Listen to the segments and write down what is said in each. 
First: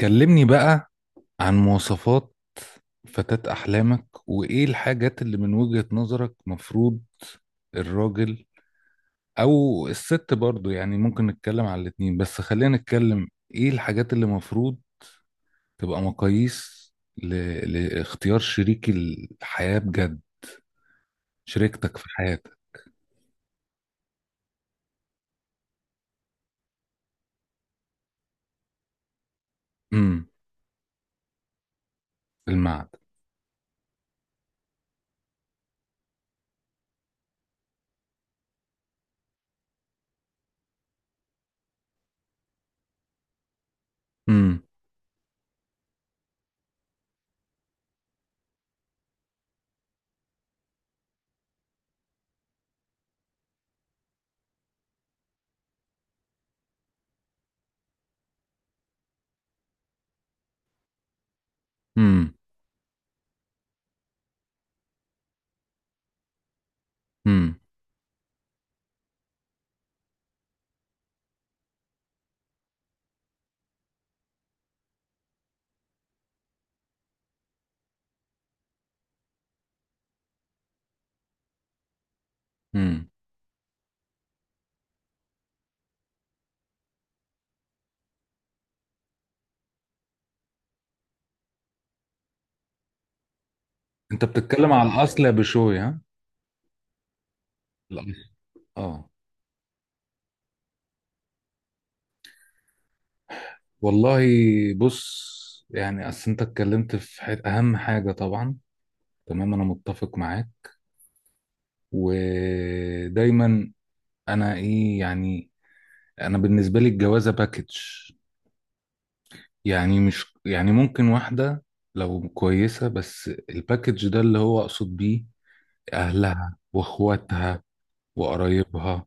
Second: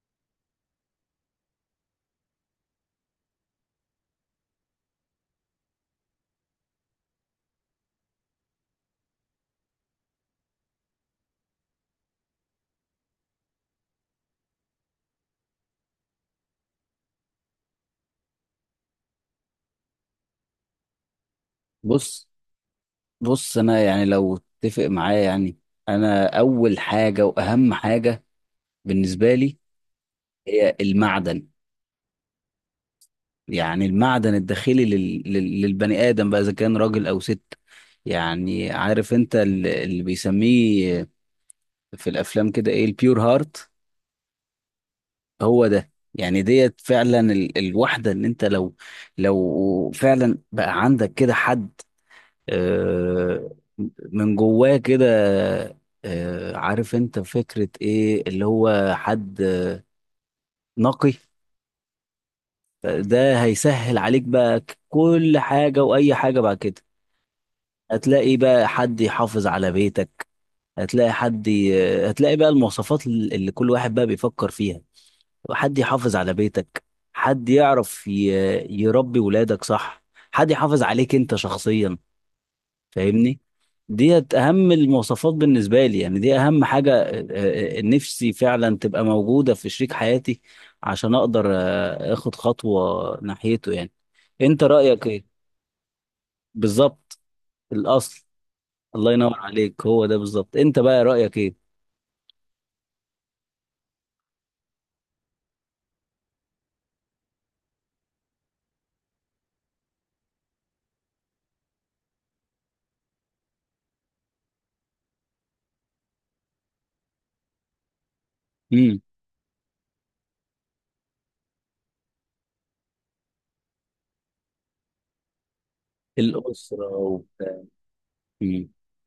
كلمني بقى عن مواصفات فتاة أحلامك وإيه الحاجات اللي من وجهة نظرك مفروض الراجل أو الست برضو، يعني ممكن نتكلم على الاتنين بس خلينا نتكلم إيه الحاجات اللي مفروض تبقى مقاييس ل... لاختيار شريك الحياة بجد، شريكتك في بص حياتك. بص. انا يعني لو اتفق معايا، يعني انا اول حاجه واهم حاجه بالنسبه لي امم هي المعدن. المعد يعني المعدن الداخلي للبني ادم، بقى اذا كان راجل او ست. يعني عارف انت اللي بيسميه في الافلام كده ايه؟ البيور هارت. امم. هو ده يعني، ديت فعلا الواحده، ان انت لو فعلا بقى عندك كده حد، آه، من جواه كده، عارف انت فكرة ايه؟ اللي هو حد نقي. امم. ده هيسهل عليك بقى كل حاجة وأي حاجة بعد كده. امم. هتلاقي بقى حد يحافظ على بيتك، هتلاقي حد ي... هتلاقي بقى المواصفات اللي كل واحد بقى بيفكر فيها، حد يحافظ على بيتك، حد يعرف يربي ولادك صح، حد يحافظ عليك انت شخصيا، امم. فاهمني؟ ديت اهم المواصفات بالنسبه لي، يعني دي اهم حاجه نفسي فعلا تبقى موجوده في شريك حياتي، عشان اقدر اخد خطوه ناحيته يعني. أنت انت بتتكلم على رايك الأصل يا ايه؟ بشوي ها؟ بالظبط. الأصل. الاصل. آه. الله ينور عليك، هو ده بالظبط. انت بقى رايك ايه؟ والله، بص. يعني اصل انت اتكلمت في اهم حاجه طبعا، تمام انا متفق معاك، ودايما. انا ايه يعني، انا بالنسبه لي الجوازه باكج، امم. يعني مش يعني ممكن واحده لو كويسه، بس الباكج ده اللي هو اقصد بيه اهلها الاسره وبتاع. واخواتها امم. وقرايبها،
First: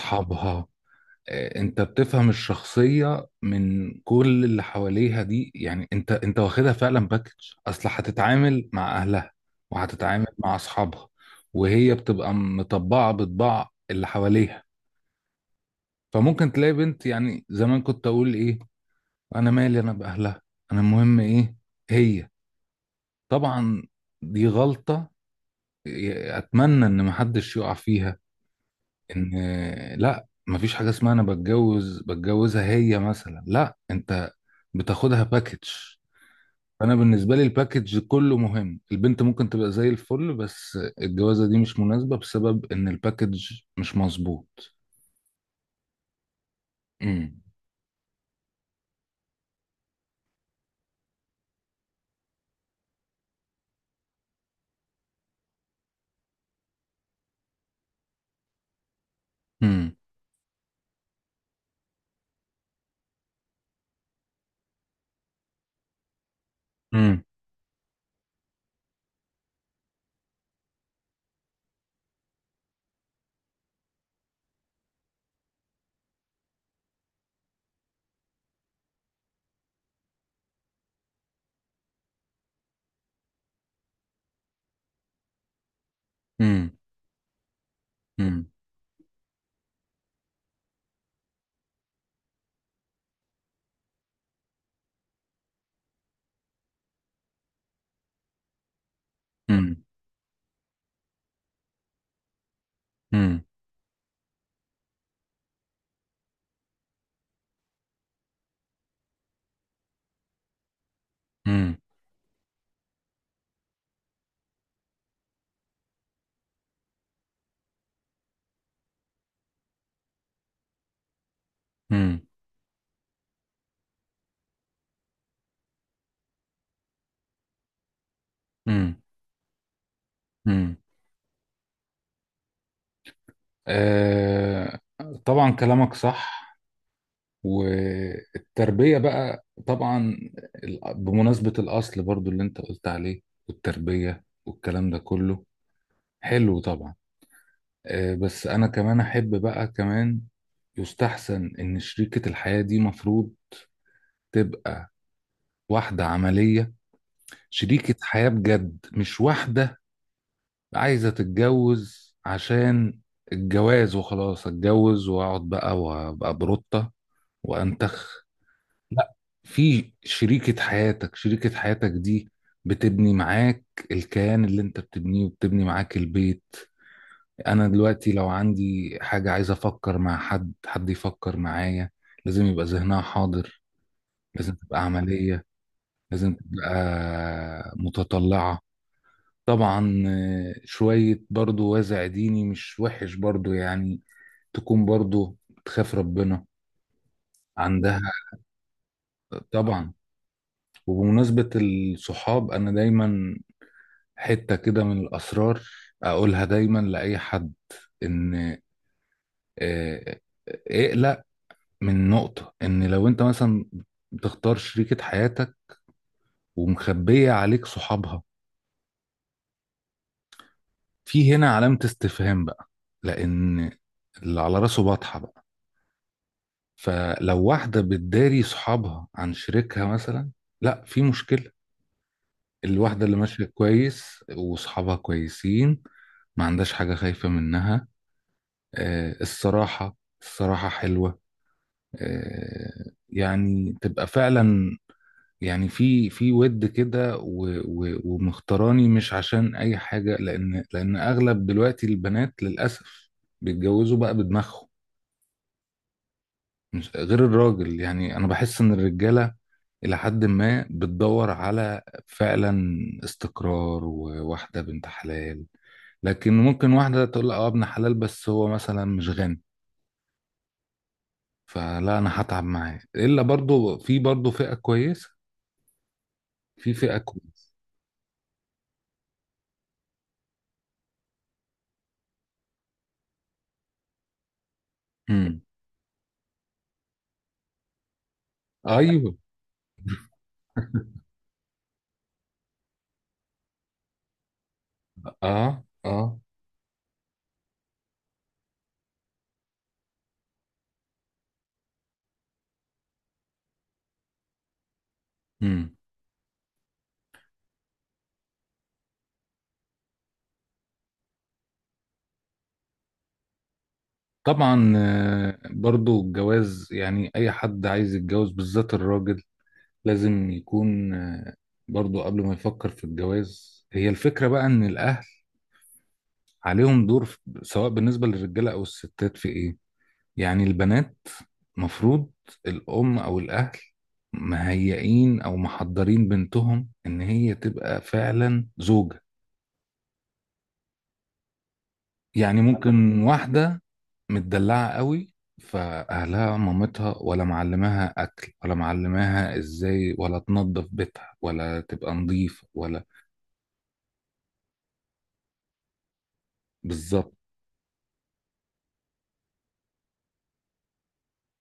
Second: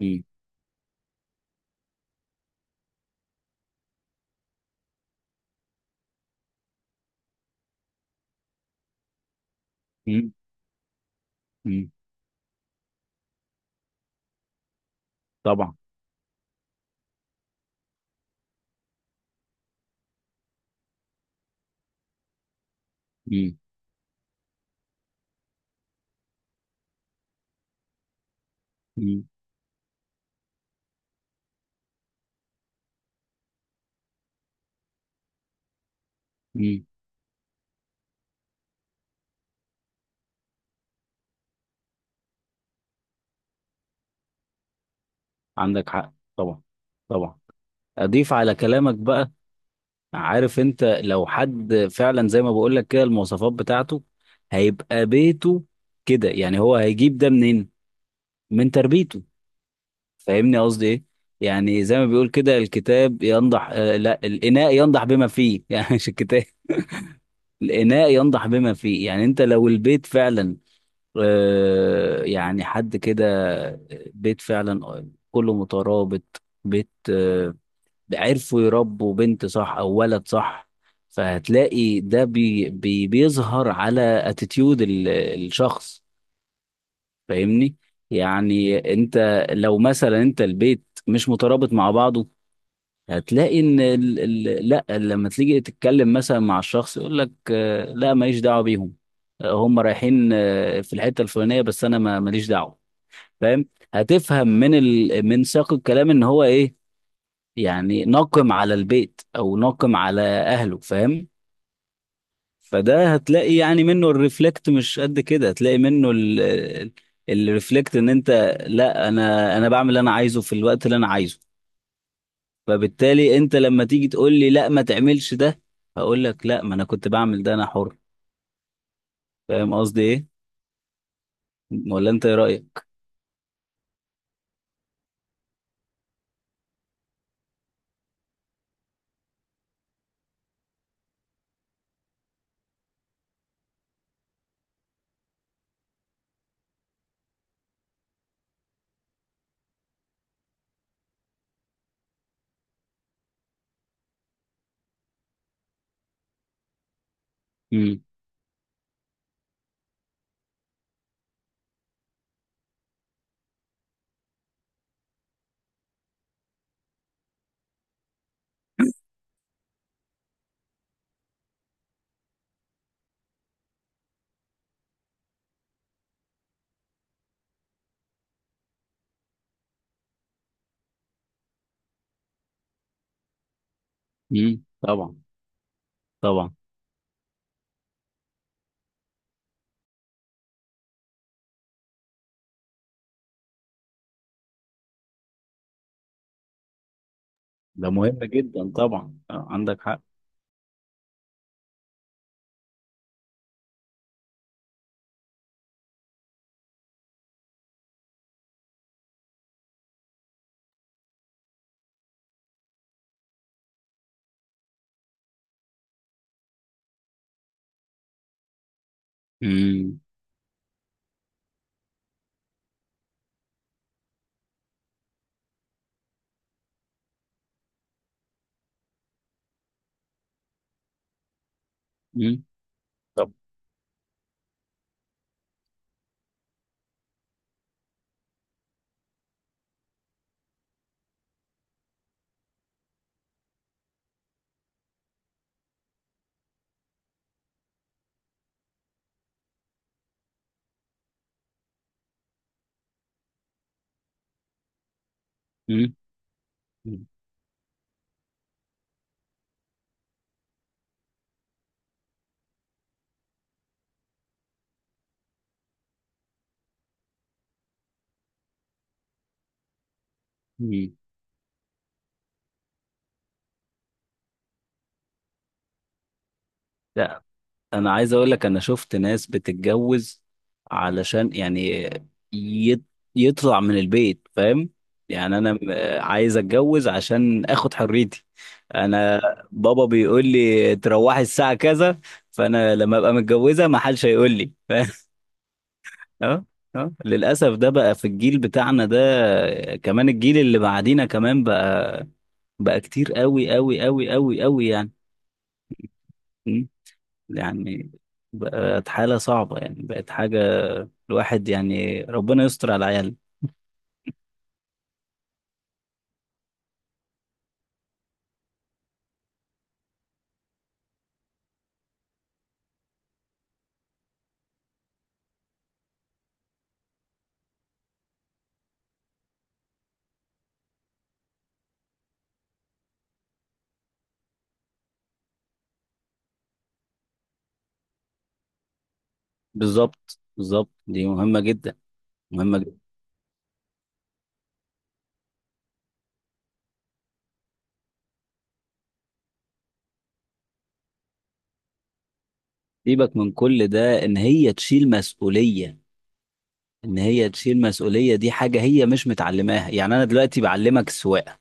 امم. آه، انت بتفهم الشخصية من كل اللي حواليها دي، يعني انت واخدها فعلا باكج. اصل هتتعامل مع اهلها، وهتتعامل امم. مع اصحابها، أمم. وهي بتبقى مطبعة بطباع اللي حواليها. طبعا. فممكن تلاقي بنت، يعني زمان كنت اقول ايه: انا مالي انا باهلها، انا المهم ايه، هي، امم. طبعا. دي غلطة، اتمنى ان محدش يقع فيها. امم. ان لا، مفيش حاجه اسمها انا بتجوز بتجوزها هي مثلا، لا انت بتاخدها باكج. أمم. انا بالنسبه لي الباكج كله مهم، البنت ممكن تبقى زي الفل بس الجوازه دي مش مناسبه بسبب ان الباكج مش مظبوط. عندك حق طبعا. طبعا. امم. اضيف على كلامك بقى، عارف انت لو حد فعلا زي ما بقول لك كده المواصفات بتاعته هيبقى بيته كده، يعني هو هيجيب ده منين؟ من تربيته. امم. فاهمني قصدي ايه؟ يعني زي ما بيقول كده، الكتاب ينضح، لا، الاناء ينضح بما فيه يعني مش الكتاب. امم. الاناء ينضح بما فيه. يعني انت لو البيت فعلا يعني حد كده، آه، بيت فعلا كله مترابط، بيت، عرفوا يربوا بنت صح او ولد صح، فهتلاقي ده بي بي بيظهر على اتيتيود الشخص، فاهمني؟ امم. يعني انت لو مثلا انت البيت مش مترابط مع بعضه، هتلاقي ان ال ال لا، لما تيجي تتكلم مثلا مع الشخص يقول لك لا ماليش دعوه بيهم، هم امم. رايحين في الحته الفلانيه، بس انا ماليش دعوه، امم. فاهم؟ هتفهم من ال من سياق الكلام ان هو ايه، يعني ناقم على البيت او ناقم على اهله، فاهم؟ امم. فده هتلاقي يعني منه الريفلكت، مش قد كده هتلاقي منه الريفلكت ان انت لا، انا بعمل اللي انا عايزه في الوقت اللي انا عايزه، امم. فبالتالي انت لما تيجي تقول لي لا ما تعملش ده، هقول لك لا، ما انا كنت بعمل ده، انا حر. امم. فاهم قصدي ايه؟ امم. ولا انت ايه رايك؟ آه، طبعا كلامك صح، والتربية بقى طبعا. بمناسبة الأصل برضو اللي أنت قلت عليه، والتربية والكلام ده كله حلو طبعا. آه، بس أنا كمان أحب بقى كمان يستحسن إن شريكة الحياة دي مفروض تبقى واحدة عملية، شريكة امم. حياة بجد مش واحدة عايزة تتجوز عشان الجواز وخلاص، أتجوز وأقعد بقى وأبقى بروتة وأنتخ، لا. في شريكة حياتك، شريكة حياتك دي بتبني معاك الكيان اللي انت بتبنيه وبتبني معاك البيت. انا دلوقتي لو عندي حاجة عايز افكر مع حد، حد يفكر معايا، لازم يبقى ذهنها حاضر، لازم امم. تبقى طبعا. عملية، لازم طبعا، تبقى متطلعة. طبعا آه، شوية برضو وازع ديني مش وحش برضو، يعني تكون برضو بتخاف ربنا ده عندها. مهم جدا طبعا، عندك طبعا. حق. وبمناسبة الصحاب، أنا دايما حتة كده من الأسرار أقولها دايما لأي حد، إن آه، اقلق من نقطة إن لو أنت مثلا بتختار شريكة حياتك ومخبية عليك صحابها، امم. في هنا علامة استفهام بقى، لأن اللي على راسه بطحة بقى. فلو واحدة بتداري صحابها عن شريكها مثلا، لا في مشكلة. امم. الواحدة اللي طب. ماشية كويس وصحابها كويسين ما عندهاش حاجة خايفة منها. آه، الصراحة، الصراحة حلوة. آه، يعني تبقى فعلا يعني في ود كده ومختاراني مش عشان اي حاجه، لان اغلب دلوقتي البنات للاسف بيتجوزوا بقى بدماغهم، امم. مش غير الراجل. يعني انا بحس ان الرجاله الى حد ما بتدور على فعلا استقرار وواحده بنت حلال، لكن ممكن واحده تقول اه ابن حلال بس هو مثلا مش غني، امم. فلا انا هتعب معاه. الا برضو في برضو فئه كويسه، في فئة كويسة. انا عايز اقول لك، انا شفت ناس بتتجوز علشان يعني يت- يطلع من البيت، فاهم؟ يعني امم. انا عايز اتجوز عشان اخد حريتي. ايوه. انا بابا بيقول لي تروحي الساعة كذا، فانا لما ابقى متجوزة ما حدش هيقول لي فاهم؟ اه، اه. اه. اه. للاسف ده بقى في الجيل بتاعنا ده، كمان الجيل اللي بعدينا كمان بقى. بقى كتير قوي قوي قوي قوي قوي يعني، امم. يعني بقت حالة صعبة، يعني بقت حاجة، الواحد يعني ربنا يستر على العيال. طبعا آه، برضو الجواز يعني اي حد عايز يتجوز بالذات الراجل لازم يكون آه، برضو قبل ما يفكر في الجواز هي الفكرة بقى ان الاهل عليهم دور سواء بالنسبة للرجالة او الستات في ايه، يعني البنات مفروض الام او الاهل مهيئين او محضرين بنتهم ان هي تبقى فعلا زوجة. بالظبط بالظبط، دي مهمة جدا، يعني مهمة جدا. ممكن واحدة متدلعة قوي، فأهلها مامتها ولا معلماها أكل ولا معلماها إزاي ولا تنظف بيتها ولا تبقى نظيفة ولا، سيبك من كل ده، إن هي تشيل مسؤولية، إن بالظبط. هي تشيل مسؤولية دي حاجة هي مش متعلماها. يعني أنا دلوقتي بعلمك السواقة،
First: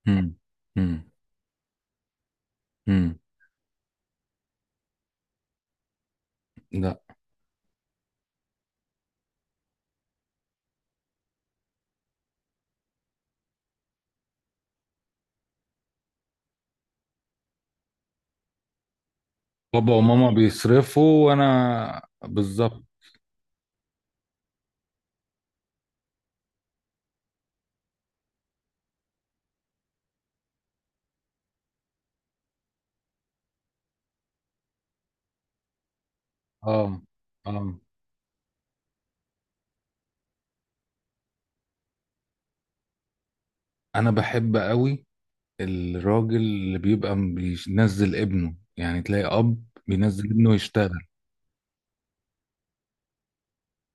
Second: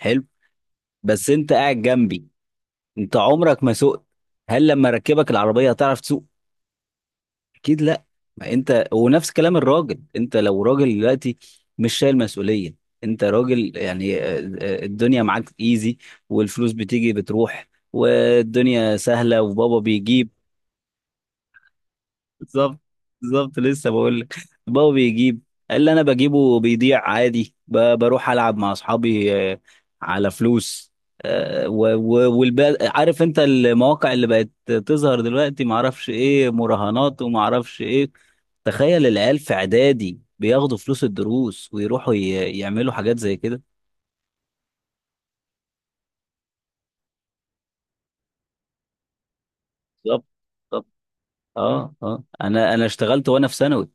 حلو، مم. مم. بس أنت قاعد جنبي، أنت مم. عمرك ما سوقت، هل لما ركبك العربية هتعرف تسوق؟ لا اكيد لا. ما انت ونفس كلام الراجل، انت لو راجل دلوقتي مش شايل مسؤوليه، انت راجل يعني، الدنيا معاك ايزي، والفلوس بتيجي بتروح والدنيا سهله وبابا بابا وماما بيجيب. بيصرفوا وأنا بالظبط. بالظبط. بالظبط لسه بقول لك، بابا بيجيب، اللي انا بجيبه بيضيع عادي، بروح العب مع اصحابي على فلوس، والب عارف انت المواقع اللي بقت تظهر دلوقتي، معرفش ايه آه، مراهنات آه. ومعرفش ايه. تخيل العيال في اعدادي بياخدوا فلوس الدروس، ويروحوا يعملوا حاجات زي كده. أنا بحب قوي الراجل اللي بيبقى بينزل ابنه، يعني تلاقي أب بالظبط. بينزل ابنه بالظبط. يشتغل. اه. اه. انا اشتغلت وانا في ثانوي،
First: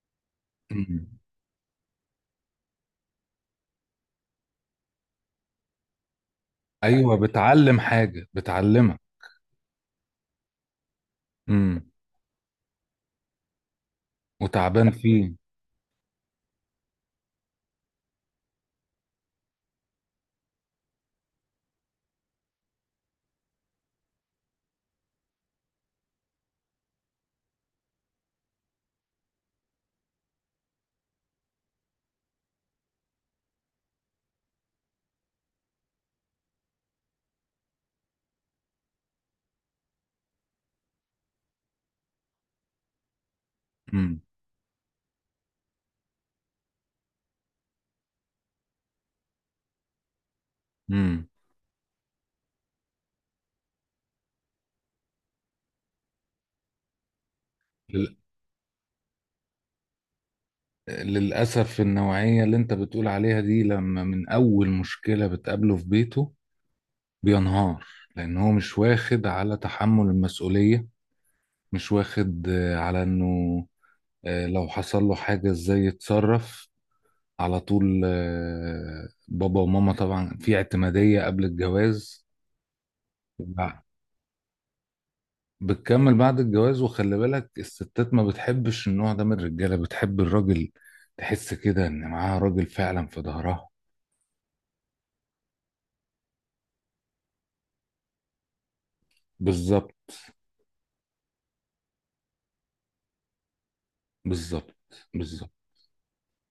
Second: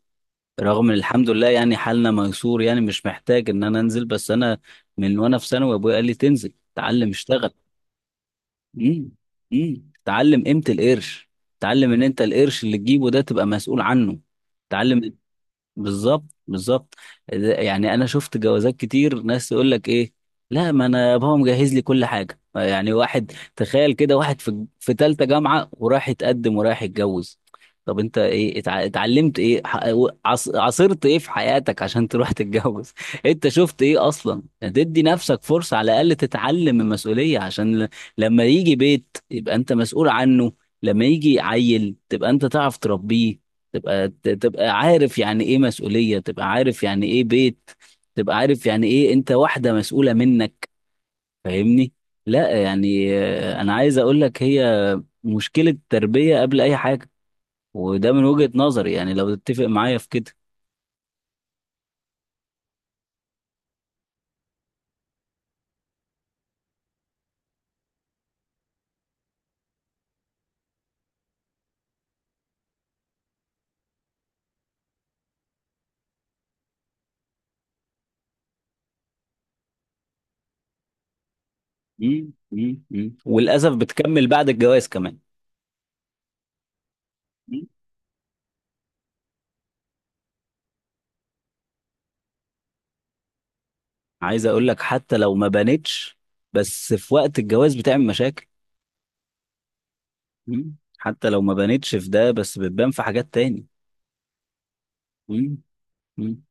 رغم ان مم. الحمد لله يعني حالنا ميسور، يعني مش محتاج ان انا انزل، بس انا من وانا في ثانوي ابويا قال لي تنزل تعلم أيوه اشتغل. بتعلم حاجة بتعلمها، امم. امم. تعلم قيمة القرش، تعلم ان انت القرش اللي تجيبه ده تبقى مسؤول عنه، وتعبان تعلم. فيه. بالظبط بالظبط. يعني انا شفت جوازات كتير، ناس يقول لك ايه، لا ما انا بابا مجهز لي كل حاجه. يعني واحد، تخيل كده واحد في في ثالثه جامعه ورايح يتقدم ورايح يتجوز. طب انت ايه اتعلمت ايه، عاصرت ايه في حياتك عشان تروح تتجوز انت شفت ايه اصلا؟ تدي نفسك فرصه على الاقل تتعلم المسؤوليه، عشان لما يجي بيت يبقى انت مسؤول عنه، لما يجي عيل تبقى انت تعرف تربيه، امم. تبقى عارف يعني ايه مسؤولية، تبقى عارف يعني ايه بيت، تبقى عارف يعني ايه انت واحدة مسؤولة منك. امم. فاهمني؟ لا يعني انا عايز اقول لك، هي مشكلة تربية قبل اي حاجة، وده لل... من وجهة نظري يعني لو تتفق معايا في كده. للأسف النوعية اللي انت بتقول عليها دي لما من أول مشكلة بتقابله في بيته بينهار، لأن هو مش واخد على تحمل المسؤولية، مش واخد آه، على انه آه، لو حصل له حاجة ازاي يتصرف، على طول آه، بابا وماما، طبعا في اعتمادية قبل الجواز. مم، مم، مم. وللأسف بتكمل بعد الجواز كمان. بتكمل بعد الجواز، وخلي بالك مم. الستات ما بتحبش النوع ده من الرجاله، بتحب الراجل تحس كده ان معاها راجل فعلا في ظهرها. عايز اقول لك حتى لو ما بانتش بس في وقت الجواز بتعمل مشاكل. بالظبط. مم. حتى لو ما بانتش في ده بس بتبان في حاجات تاني. بالظبط. بالظبط. مم، مم.